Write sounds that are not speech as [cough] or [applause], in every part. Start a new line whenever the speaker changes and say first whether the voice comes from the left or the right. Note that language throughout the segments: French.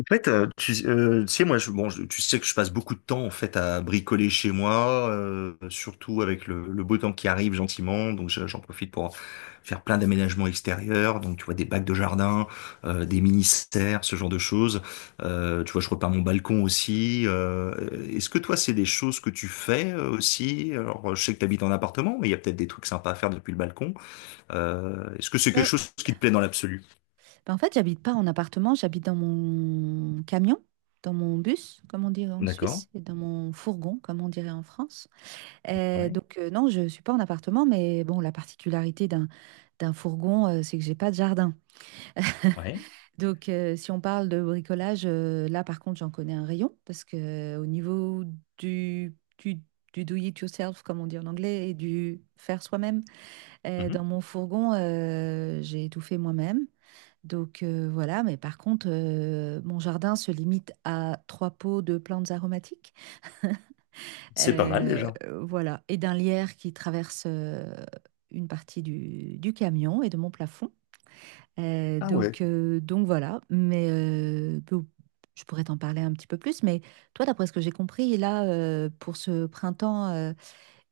left: En fait, tu sais, moi, tu sais que je passe beaucoup de temps en fait à bricoler chez moi, surtout avec le beau temps qui arrive gentiment. Donc, j'en profite pour faire plein d'aménagements extérieurs. Donc, tu vois, des bacs de jardin, des mini-serres, ce genre de choses. Tu vois, je repars mon balcon aussi. Est-ce que toi, c'est des choses que tu fais aussi? Alors, je sais que tu habites en appartement, mais il y a peut-être des trucs sympas à faire depuis le balcon. Est-ce que c'est quelque
right: Ouais,
left: chose qui te plaît dans l'absolu?
right: ben, en fait, j'habite pas en appartement, j'habite dans mon camion, dans mon bus, comme on dirait en
left: D'accord.
right: Suisse, et dans mon fourgon, comme on dirait en France. Euh,
left: Ouais,
right: donc, euh, non, je suis pas en appartement, mais bon, la particularité d'un fourgon, c'est que j'ai pas de jardin.
left: ouais.
right: Donc, si on parle de bricolage, là, par contre, j'en connais un rayon, parce que au niveau du, du, du do it yourself, comme on dit en anglais, et du faire soi-même, dans
left: Mhm.
right: mon fourgon, j'ai tout fait moi-même. Donc, voilà, mais par contre, mon jardin se limite à trois pots de plantes aromatiques,
left: C'est pas mal
right: euh,
left: déjà.
right: voilà, et d'un lierre qui traverse une partie du camion et de mon plafond. Euh,
left: Ah, ouais.
right: donc, euh, donc voilà, mais bon, je pourrais t'en parler un petit peu plus, mais toi, d'après ce que j'ai compris, là, pour ce printemps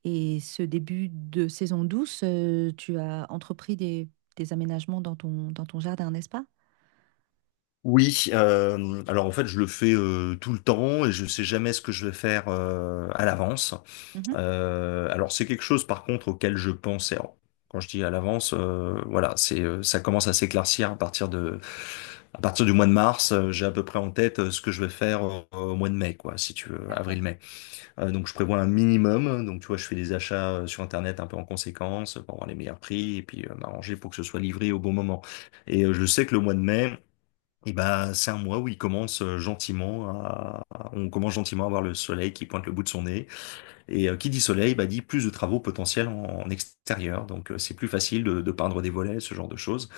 right: et ce début de saison douce, tu as entrepris des aménagements dans ton jardin, n'est-ce pas?
left: Oui, alors en fait je le fais tout le temps et je sais jamais ce que je vais faire à l'avance.
right: Mhm.
left: Alors c'est quelque chose par contre auquel je pense. Et alors, quand je dis à l'avance, voilà, c'est ça commence à s'éclaircir à partir du mois de mars. J'ai à peu près en tête ce que je vais faire au mois de mai, quoi, si tu veux,
right: D'accord.
left: avril-mai. Donc je prévois un minimum. Donc tu vois, je fais des achats sur Internet un peu en conséquence pour avoir les meilleurs prix et puis m'arranger pour que ce soit livré au bon moment. Et je sais que le mois de mai et bah, c'est un mois où il commence gentiment à, on commence gentiment à voir le soleil qui pointe le bout de son nez. Et qui dit soleil, bah, dit plus de travaux potentiels en extérieur. Donc, c'est plus facile de peindre des volets, ce genre de choses,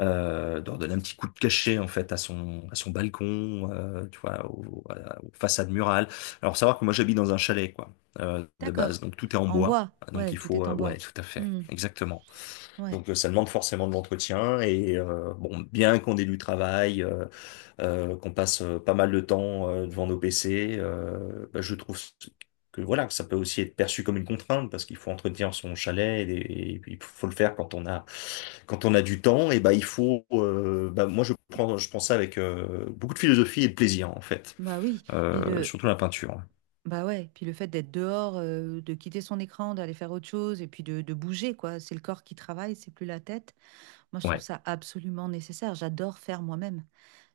left: de redonner un petit coup de cachet, en fait, à son balcon, tu vois, façades murales. Alors, savoir que moi, j'habite dans un chalet, quoi, de base.
right: D'accord.
left: Donc, tout est en
right: En
left: bois.
right: bois.
left: Donc,
right: Ouais,
left: il
right: tout
left: faut,
right: est en bois.
left: ouais, tout à fait.
right: Hmm.
left: Exactement.
right: Ouais.
left: Donc, ça demande forcément de l'entretien et bon, bien qu'on ait du travail, qu'on passe pas mal de temps devant nos PC, bah, je trouve que voilà, que ça peut aussi être perçu comme une contrainte parce qu'il faut entretenir son chalet et il faut le faire quand on a du temps et bah il faut bah, moi je prends ça avec beaucoup de philosophie et de plaisir en fait,
right: Bah oui. Et le.
left: surtout la peinture.
right: Bah ouais. Puis le fait d'être dehors, de quitter son écran, d'aller faire autre chose, et puis de bouger, quoi. C'est le corps qui travaille, c'est plus la tête. Moi, je trouve
left: Ouais,
right: ça absolument nécessaire. J'adore faire moi-même.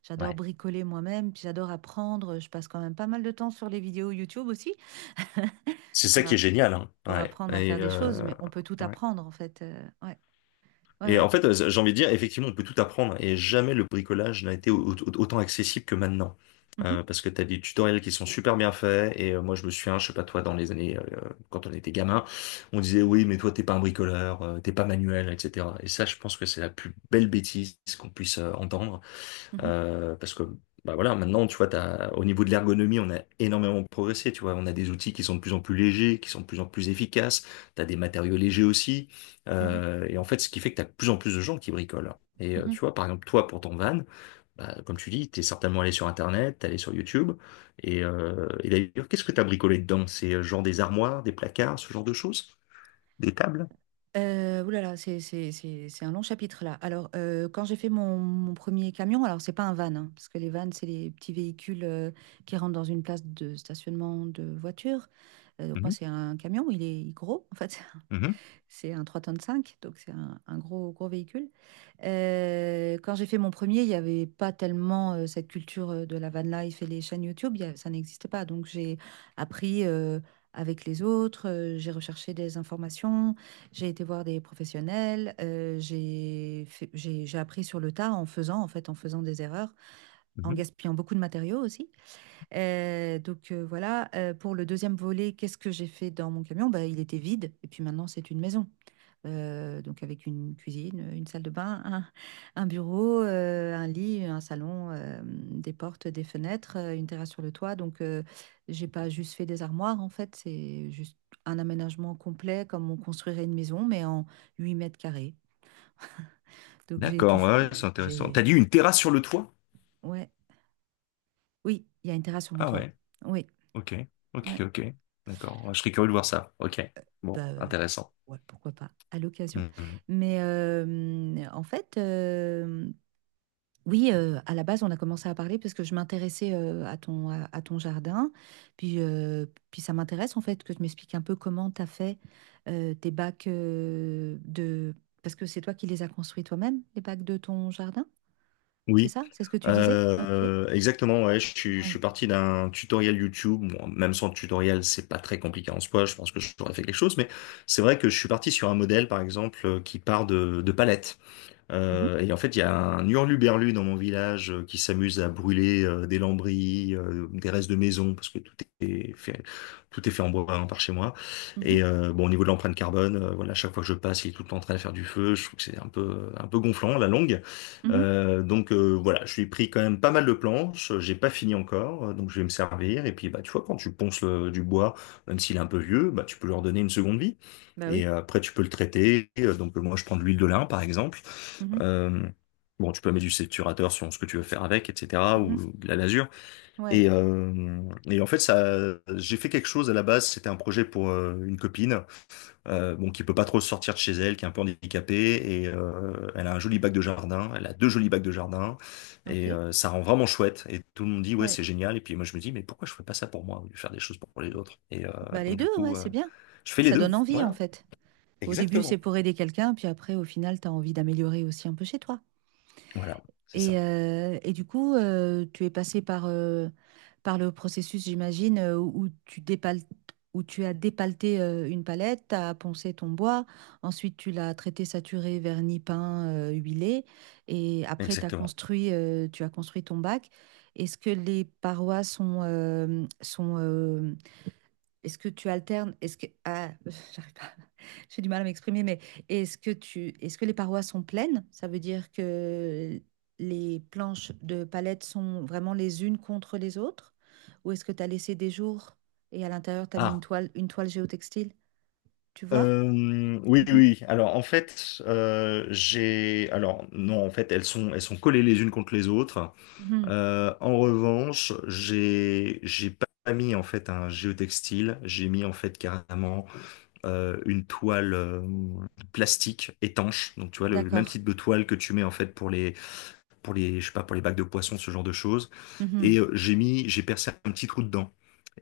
right: J'adore
left: ouais.
right: bricoler moi-même, puis j'adore apprendre. Je passe quand même pas mal de temps sur les vidéos YouTube aussi [laughs]
left: C'est ça
right: pour,
left: qui est
right: app-
left: génial, hein.
right: pour
left: Ouais.
right: apprendre à
left: Et
right: faire des choses, mais on peut tout
left: ouais.
right: apprendre, en fait. Ouais. Ouais,
left: Et en
right: ouais.
left: fait, j'ai envie de dire, effectivement, on peut tout apprendre et jamais le bricolage n'a été autant accessible que maintenant.
right: Mhm.
left: Parce que tu as des tutoriels qui sont super bien faits et moi je me souviens, je sais pas toi, dans les années, quand on était gamin, on disait oui, mais toi t'es pas un bricoleur, t'es pas manuel, etc. Et ça, je pense que c'est la plus belle bêtise qu'on puisse entendre.
right: Mhm.
left: Parce que bah voilà, maintenant, tu vois, t'as, au niveau de l'ergonomie, on a énormément progressé. Tu vois, on a des outils qui sont de plus en plus légers, qui sont de plus en plus efficaces. Tu as des matériaux légers aussi.
right: Mhm.
left: Et en fait, ce qui fait que tu as de plus en plus de gens qui bricolent. Et tu
right: Mhm.
left: vois, par exemple, toi, pour ton van, bah, comme tu dis, tu es certainement allé sur Internet, t'es allé sur YouTube. Et d'ailleurs, qu'est-ce que tu as bricolé dedans? C'est genre des armoires, des placards, ce genre de choses? Des tables?
right: Oulala, c'est un long chapitre là. Alors, quand j'ai fait mon premier camion, alors c'est pas un van, hein, parce que les vans, c'est les petits véhicules qui rentrent dans une place de stationnement de voiture. Donc moi,
left: Mhm,
right: c'est un camion, il est gros en fait.
left: mhm,
right: C'est un 3,5 tonnes donc c'est un gros, gros véhicule. Quand j'ai fait mon premier, il n'y avait pas tellement cette culture de la van life et les chaînes YouTube, ça n'existait pas. Donc j'ai appris avec les autres, j'ai recherché des informations, j'ai été voir des professionnels, j'ai fait- j'ai appris sur le tas en faisant, en fait, en faisant des erreurs, en
left: mhm.
right: gaspillant beaucoup de matériaux aussi. Voilà. Pour le deuxième volet, qu'est-ce que j'ai fait dans mon camion? Bah, il était vide et puis maintenant c'est une maison. Donc avec une cuisine, une salle de bain, un bureau, un lit, un salon, des portes, des fenêtres, une terrasse sur le toit. Donc, j'ai pas juste fait des armoires en fait, c'est juste un aménagement complet comme on construirait une maison mais en 8 m². Donc j'ai tout,
left: D'accord, ouais, ouais, c'est
right: f-
left: intéressant. T'as
right: j'ai,
left: dit une terrasse sur le toit?
right: ouais, oui, il y a une terrasse sur mon
left: Ah,
right: toit.
left: ouais.
right: Oui.
left: Ok, ok,
right: Ouais.
left: ok. D'accord. Je serais curieux de voir ça. Ok. Bon,
right: Bah,
left: intéressant.
right: ouais, pourquoi pas, à l'occasion.
left: Mhm.
right: Mais en fait, oui, à la base, on a commencé à parler parce que je m'intéressais à ton jardin. Puis, euh, puis ça m'intéresse en fait que tu m'expliques un peu comment tu as fait tes bacs de... Parce que c'est toi qui les as construits toi-même, les bacs de ton jardin, c'est
left: Oui,
right: ça? C'est ce que tu disais? Ok.
left: exactement. Ouais, je suis
right: Ouais.
left: parti d'un tutoriel YouTube. Bon, même sans tutoriel, c'est pas très compliqué en soi. Je pense que j'aurais fait quelque chose, mais c'est vrai que je suis parti sur un modèle, par exemple, qui part de palettes.
right: Mhm,
left: Et en fait, il y a un hurluberlu dans mon village qui s'amuse à brûler des lambris, des restes de maison, parce que est fait, tout est fait en bois hein, par chez moi.
right: mhm,
left: Et bon, au niveau de l'empreinte carbone, voilà, chaque fois que je passe, il est tout le temps en train de faire du feu. Je trouve que c'est un peu gonflant, à la longue.
right: mhm.
left: Donc voilà, je lui ai pris quand même pas mal de planches. J'ai pas fini encore, donc je vais me servir. Et puis bah tu vois, quand tu ponces du bois, même s'il est un peu vieux, bah tu peux leur donner une seconde vie.
right: Bah
left: Et
right: oui.
left: après, tu peux le traiter. Donc, moi, je prends de l'huile de lin, par exemple.
right: Mhm,
left: Euh, bon, tu peux mettre du saturateur sur ce que tu veux faire avec, etc.,
right: mhm.
left: ou de la lasure.
right: Ouais.
left: Et, euh, et en fait, ça, j'ai fait quelque chose à la base. C'était un projet pour une copine, bon, qui peut pas trop sortir de chez elle, qui est un peu handicapée, et elle a un joli bac de jardin. Elle a deux jolis bacs de jardin, et
right: Ok.
left: ça rend vraiment chouette. Et tout le monde dit ouais,
right: Ouais.
left: c'est génial. Et puis moi, je me dis mais pourquoi je fais pas ça pour moi, au lieu de faire des choses pour les autres. Et
right: Bah les
left: donc du
right: deux,
left: coup,
right: ouais, c'est bien.
left: je fais les
right: Ça
left: deux.
right: donne envie en
left: Voilà,
right: fait. Au début, c'est
left: exactement.
right: pour aider quelqu'un, puis après, au final, tu as envie d'améliorer aussi un peu chez toi.
left: Voilà, c'est
right: Et,
left: ça,
right: euh, et du coup, tu es passé par, par le processus, j'imagine, où tu as dépaleté une palette, tu as poncé ton bois, ensuite tu l'as traité, saturé, vernis, peint, huilé, et après t'as
left: exactement.
right: construit, euh, tu as construit ton bac. Est-ce que les parois sont, est-ce que tu alternes? Est-ce que ah, [laughs] j'arrive pas, [laughs] j'ai du mal à m'exprimer, mais est-ce que les parois sont pleines? Ça veut dire que les planches de palette sont vraiment les unes contre les autres? Ou est-ce que tu as laissé des jours et à l'intérieur tu as mis
left: Ah.
right: une toile géotextile? Tu vois?
left: Oui,
right: Mhm,
left: oui. Alors, en fait, j'ai. Alors, non, en fait, elles sont collées les unes contre les autres.
right: mhm,
left: En revanche, j'ai pas mis en fait un géotextile. J'ai mis en fait carrément une toile plastique étanche. Donc, tu vois, le même
right: d'accord.
left: type de toile que tu mets en fait pour les je sais pas, pour les bacs de poissons, ce genre de choses. Et
right: Mhm,
left: j'ai percé un petit trou dedans.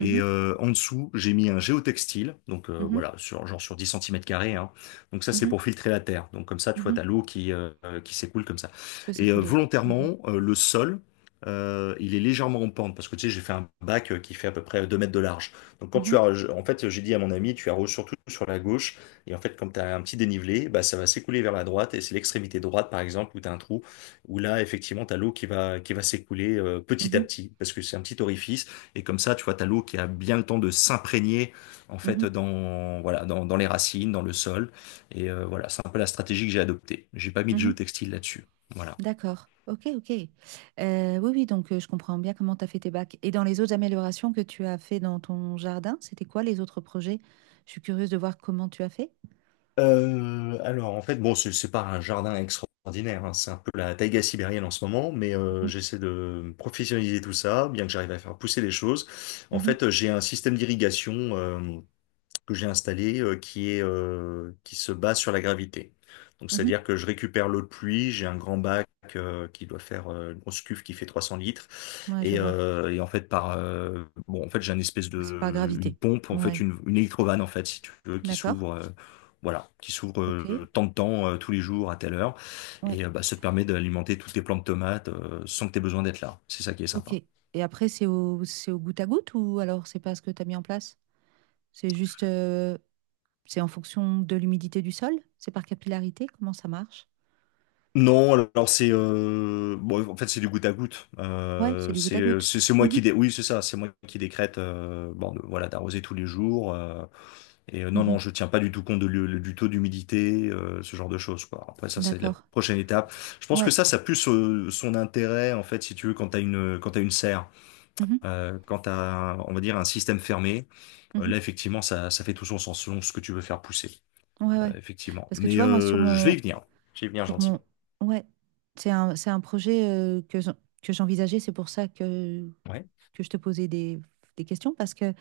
right: mhm,
left: en dessous, j'ai mis un géotextile, donc
right: mhm,
left: voilà, sur 10 cm², hein. Donc ça, c'est
right: mhm,
left: pour filtrer la terre. Donc comme ça, tu vois, t'as
right: mhm.
left: l'eau qui s'écoule comme ça.
right: Que
left: Et
right: s'écouler. Mhm,
left: volontairement, le sol, il est légèrement en pente, parce que tu sais, j'ai fait un bac qui fait à peu près 2 mètres de large. Donc quand tu
right: mhm,
left: arroses, en fait, j'ai dit à mon ami, tu arroses surtout sur la gauche, et en fait, comme tu as un petit dénivelé, bah, ça va s'écouler vers la droite, et c'est l'extrémité droite, par exemple, où tu as un trou, où là, effectivement, t'as l'eau qui va s'écouler petit à
right: mhm,
left: petit, parce que c'est un petit orifice, et comme ça, tu vois, t'as l'eau qui a bien le temps de s'imprégner, en fait,
right: mhm,
left: voilà, dans les racines, dans le sol, et voilà, c'est un peu la stratégie que j'ai adoptée. J'ai pas mis de
right: mhm.
left: géotextile là-dessus, voilà.
right: D'accord. Ok, ok. Oui, oui, donc je comprends bien comment tu as fait tes bacs. Et dans les autres améliorations que tu as fait dans ton jardin, c'était quoi les autres projets? Je suis curieuse de voir comment tu as fait.
left: Alors, en fait, bon, c'est pas un jardin extraordinaire, hein, c'est un peu la taïga sibérienne en ce moment, mais
right: Mhm,
left: j'essaie de professionnaliser tout ça, bien que j'arrive à faire pousser les choses. En
right: mhm,
left: fait, j'ai un système d'irrigation, que j'ai installé qui se base sur la gravité. Donc
right: mhm.
left: c'est-à-dire que je récupère l'eau de pluie, j'ai un grand bac qui doit faire une grosse cuve qui fait 300 litres
right: Ouais, je
left: et,
right: vois.
left: euh, et en fait par bon en fait j'ai une espèce
right: Oh, c'est par
left: de une
right: gravité.
left: pompe en fait
right: Ouais,
left: une électrovanne en fait si tu veux qui
right: d'accord.
left: s'ouvre voilà qui s'ouvre
right: Ok.
left: tant de temps tous les jours à telle heure
right: Ouais,
left: et bah, ça te permet d'alimenter toutes tes plantes de tomates sans que tu aies besoin d'être là. C'est ça qui est
right: ok.
left: sympa.
right: Et après, c'est au goutte à goutte ou alors c'est pas ce que tu as mis en place? C'est juste, euh, c'est en fonction de l'humidité du sol? C'est par capillarité? Comment ça marche?
left: Non, alors c'est bon, en fait c'est du goutte à goutte.
right: Ouais, c'est du goutte à
left: C'est
right: goutte.
left: c'est c'est moi qui
right: Mhm,
left: dé... oui c'est ça, c'est moi qui décrète bon voilà d'arroser tous les jours et non non
right: mhm.
left: je tiens pas du tout compte de du taux d'humidité ce genre de choses quoi. Après ça c'est la
right: D'accord.
left: prochaine étape. Je pense que
right: Ouais.
left: ça a plus son intérêt en fait si tu veux quand t'as une serre
right: Mhm.
left: quand t'as on va dire un système fermé. Là,
right: Mhm.
left: effectivement, ça fait tout son sens selon ce que tu veux faire pousser,
right: Ouais, ouais.
left: effectivement.
right: Parce que tu
left: Mais
right: vois, moi, sur
left: je vais y
right: mon,
left: venir. Je vais y venir
right: sur mon,
left: gentiment.
right: ouais, c'est un projet que j'envisageais. C'est pour ça que,
left: Ouais.
right: que je te posais des questions parce que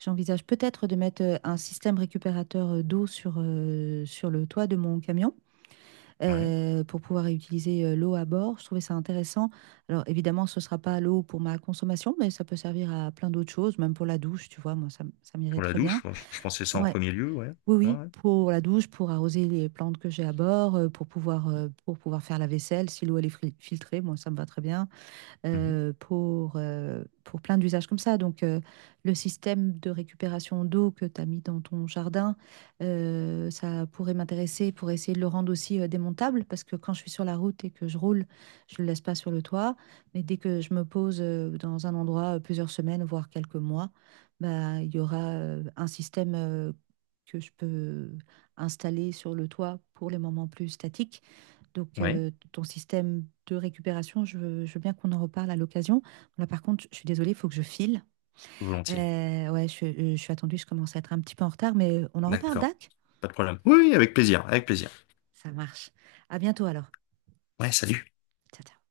right: j'envisage peut-être de mettre un système récupérateur d'eau sur le toit de mon camion
left: Ouais.
right: pour pouvoir réutiliser l'eau à bord. Je trouvais ça intéressant. Alors, évidemment, ce ne sera pas l'eau pour ma consommation, mais ça peut servir à plein d'autres choses, même pour la douche, tu vois. Moi, ça m'irait
left: Pour la
right: très bien.
left: douche, moi, je pensais ça en
right: Ouais.
left: premier lieu, ouais.
right: Oui,
left: Ouais,
right: oui,
left: ouais.
right: pour la douche, pour arroser les plantes que j'ai à bord, pour pouvoir, faire la vaisselle, si l'eau elle est filtrée, moi ça me va très bien
left: Mhm.
right: pour, plein d'usages comme ça. Donc, le système de récupération d'eau que tu as mis dans ton jardin, ça pourrait m'intéresser pour essayer de le rendre aussi démontable, parce que quand je suis sur la route et que je roule, je ne le laisse pas sur le toit. Mais dès que je me pose dans un endroit plusieurs semaines, voire quelques mois, bah, il y aura un système que je peux installer sur le toit pour les moments plus statiques donc,
left: Ouais,
right: ton système de récupération, je veux bien qu'on en reparle à l'occasion. Là, par contre, je suis désolée, il faut que je file.
left: volontiers.
right: Ouais, je suis attendue, je commence à être un petit peu en retard, mais on en reparle,
left: D'accord.
right: Dac?
left: Pas de problème. Oui, avec plaisir, avec plaisir.
right: Ça marche. À bientôt alors.
left: Ouais, salut.
right: Ciao, ciao.